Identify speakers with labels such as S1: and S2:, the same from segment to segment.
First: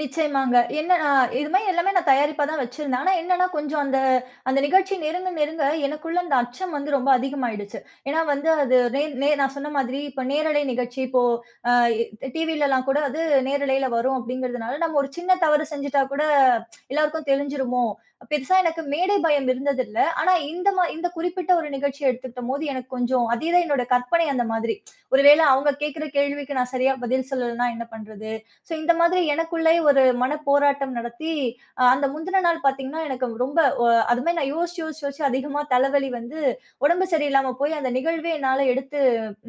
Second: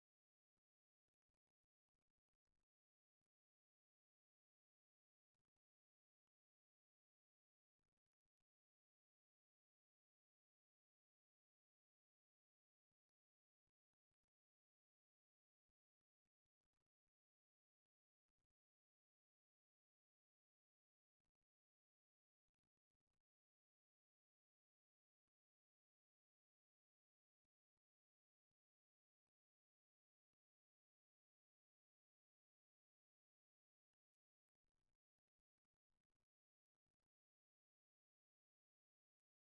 S1: நிச்சயமாங்க. ஏன்னா இது மாதிரி எல்லாமே நான் தயாரிப்பா தான் வச்சிருந்தேன். ஆனா என்னானா, கொஞ்சம் அந்த அந்த நிகழ்ச்சி நெருங்க நெருங்க, எனக்குள்ள அந்த அச்சம் வந்து ரொம்ப அதிகமாகியிடுச்சி. ஏன்னா வந்து, அது நே நே நான் சொன்ன மாதிரி இப்போ நேரலை நிகழ்ச்சி இப்போ அ டிவில எல்லாம் கூட அது நேரலையில வரும் அப்படிங்கிறதுனால, நம்ம ஒரு சின்ன தவறு செஞ்சிட்டா கூட, எல்லோருக்கும் தெரிஞ்சிருமோ! பெருசா எனக்கு மேடை பயம் இருந்ததில்லை. ஆனா இந்த மா இந்த குறிப்பிட்ட ஒரு நிகழ்ச்சிய எடுத்துகிட்டம் போது, எனக்கு கொஞ்சம் அதே தான், என்னுடைய கற்பனை அந்த மாதிரி. ஒரு வேளை அவுங்க கேக்கிற கேள்விக்கு நான் சரியா பதில் சொல்லலன்னா, என்ன பண்றது? சோ இந்த மாதிரி எனக்குள்ளேயே ஒரு மனப்போராட்டம் நடத்தி அ அந்த முந்தின நாள் பாத்தீங்கன்னா, எனக்கு ரொம்ப ஒ அது மாரி நான் யோசிச்சி யோசிச்சி யோசிச்சி அதிகமா தலைவலி வந்து, உடம்பு சரியில்லாம போயி, அந்த நிகழ்வே என்னால எடுத்து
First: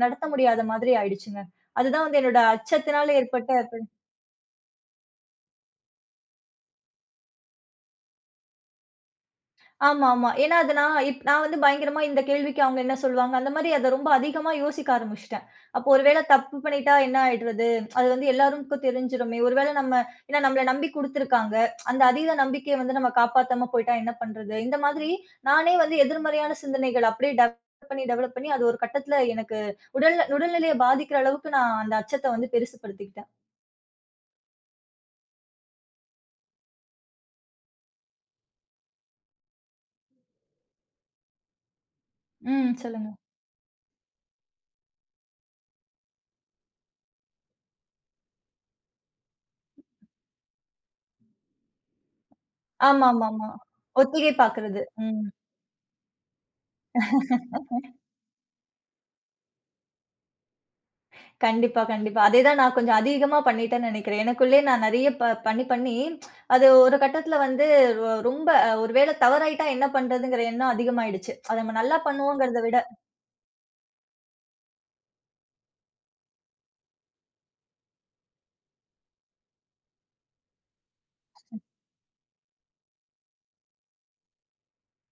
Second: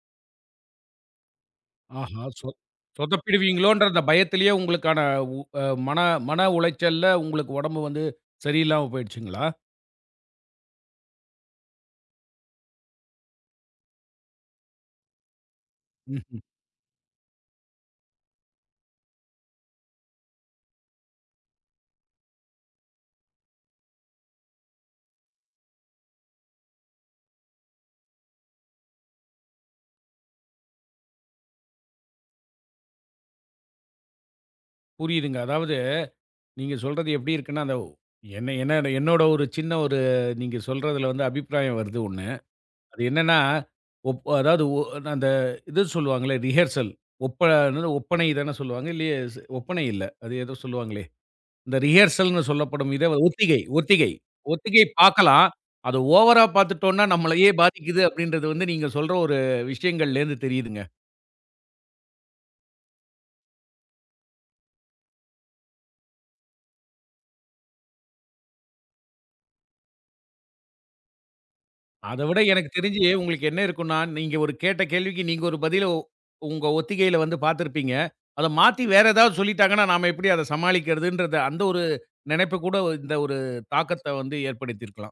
S1: நடத்த முடியாத மாதிரி ஆயிடுச்சுங்க. அது தான் வந்து
S2: ஆஹா!
S1: என்னோட
S2: சொதப்
S1: அச்சத்தினால ஏற்பட்ட
S2: சொதப்பிடுவீங்களோன்ற
S1: பின்
S2: அந்த பயத்திலயே உங்களுக்கான உ அ மன மன உளைச்சல்ல உங்களுக்கு உடம்பு வந்து, சரியில்லாம போயிடுச்சுங்களா?
S1: ஆமாமா. ஏன்னா அது நான் நான் வந்து பயங்கரமா இந்த கேள்விக்கு அவுங்க என்ன சொல்வாங்க? அந்த மாரி, அத ரொம்ப அதிகமா யோசிக்க ஆரம்பிச்சிட்டேன். அப்போ ஒருவேளை
S2: ம்ஹ்ம்.
S1: தப்பு பண்ணிட்டா என்ன ஆயிடுறது? அது வந்து எல்லாரும்க்கும் தெரிஞ்சிருமே! ஒரு வேளை நம்ம ஏன்னா நம்மள நம்பி குடுத்திருக்கிறாங்க அந்த அதீத நம்பிக்கைய வந்து நம்ம காப்பாத்தம போய்ட்டா என்ன பண்றது? இந்த மாதிரி, நானே வந்து எதிர்மறையான சிந்தனைகள், அப்டியே டெவலப் பண்ணி டெவலப் பண்ணி அது ஒரு கட்டத்தில எனக்கு உடல்நில உடல்நிலையை பாதிக்கிற அளவுக்கு, நான் அந்த அச்சத்தை வந்து பெருசு படுத்திக்கிட்டேன்.
S2: புரியுதுங்க. அதாவது, நீங்க சொல்றது எப்படி இருக்குன்னா, அந்த ஒ என்ன என்னை என்னோடைய ஒரு சின்ன ஒரு நீங்க சொல்றதில வந்து அபிப்பிராயம் வருது 1.
S1: ம்.
S2: அது
S1: சொல்லுங்க.
S2: என்னானா, ஒப் அ அதாவது ஒ நா அந்த இது சொல்லுவாங்கள்ல ரிஹர்சல் ஒப்ப, என்னது, ஒப்பனை தானே சொல்லுவாங்க? இல்லையே! ஒப்பனை இல்லை. அது ஏதோ சொல்லுவாங்களே, இந்த ரிஹர்சல்னு சொல்லப்படும் இத வ
S1: ஆம்மாமாமா.
S2: ஒத்திகை ஒத்திகை
S1: ஒத்திகை பாக்குறது.
S2: ஒத்திகை
S1: ம்.
S2: பாக்கலாம். அதை ஓவரா பாத்துட்டோம்ன்னா, நம்மளயே பாதிக்குது, அப்படின்றது வந்து நீங்க சொல்ற ஒரு விஷயங்ளேலருந்து தெரியுதுங்க.
S1: கண்டிப்பா கண்டிப்பா. அதே தான் நான் கொஞ்சம் அதீகமா பண்ணிட்டேன்னு நெனைக்கிறேன். எனக்குள்ளேயே நான் நெறையா ப பண்ணி பண்ணி, அது ஒரு கட்டத்துல வந்து, வ ரொம்ப ஒருவேள தவறாயிட்டா என்ன பண்றதுங்கிற எண்ணம் அதிகமாயிடுச்சு. அத நம்ம நல்லா
S2: அத விட
S1: பண்ணுவோம்ங்கறத
S2: எனக்குத்
S1: விட!
S2: தெரிஞ்சி, உங்களுக்கு என்ன இருக்கும்ன்னா நீங்க ஒரு கேட்ட கேள்விக்கு, நீங்க ஒரு பதிலை உங்க ஒத்திகையில வந்து பாத்திருப்பீங்க. அத மாத்தி வேற ஏதாவது சொல்லிட்டாங்கன்னா, நாம எப்படி அதை சமாளிக்கிறதுன்றது அந்த ஒரு நெனைப்பு கூட இந்த ஒரு தாக்கத்த வந்து ஏற்படுத்தி இருக்கலாம்!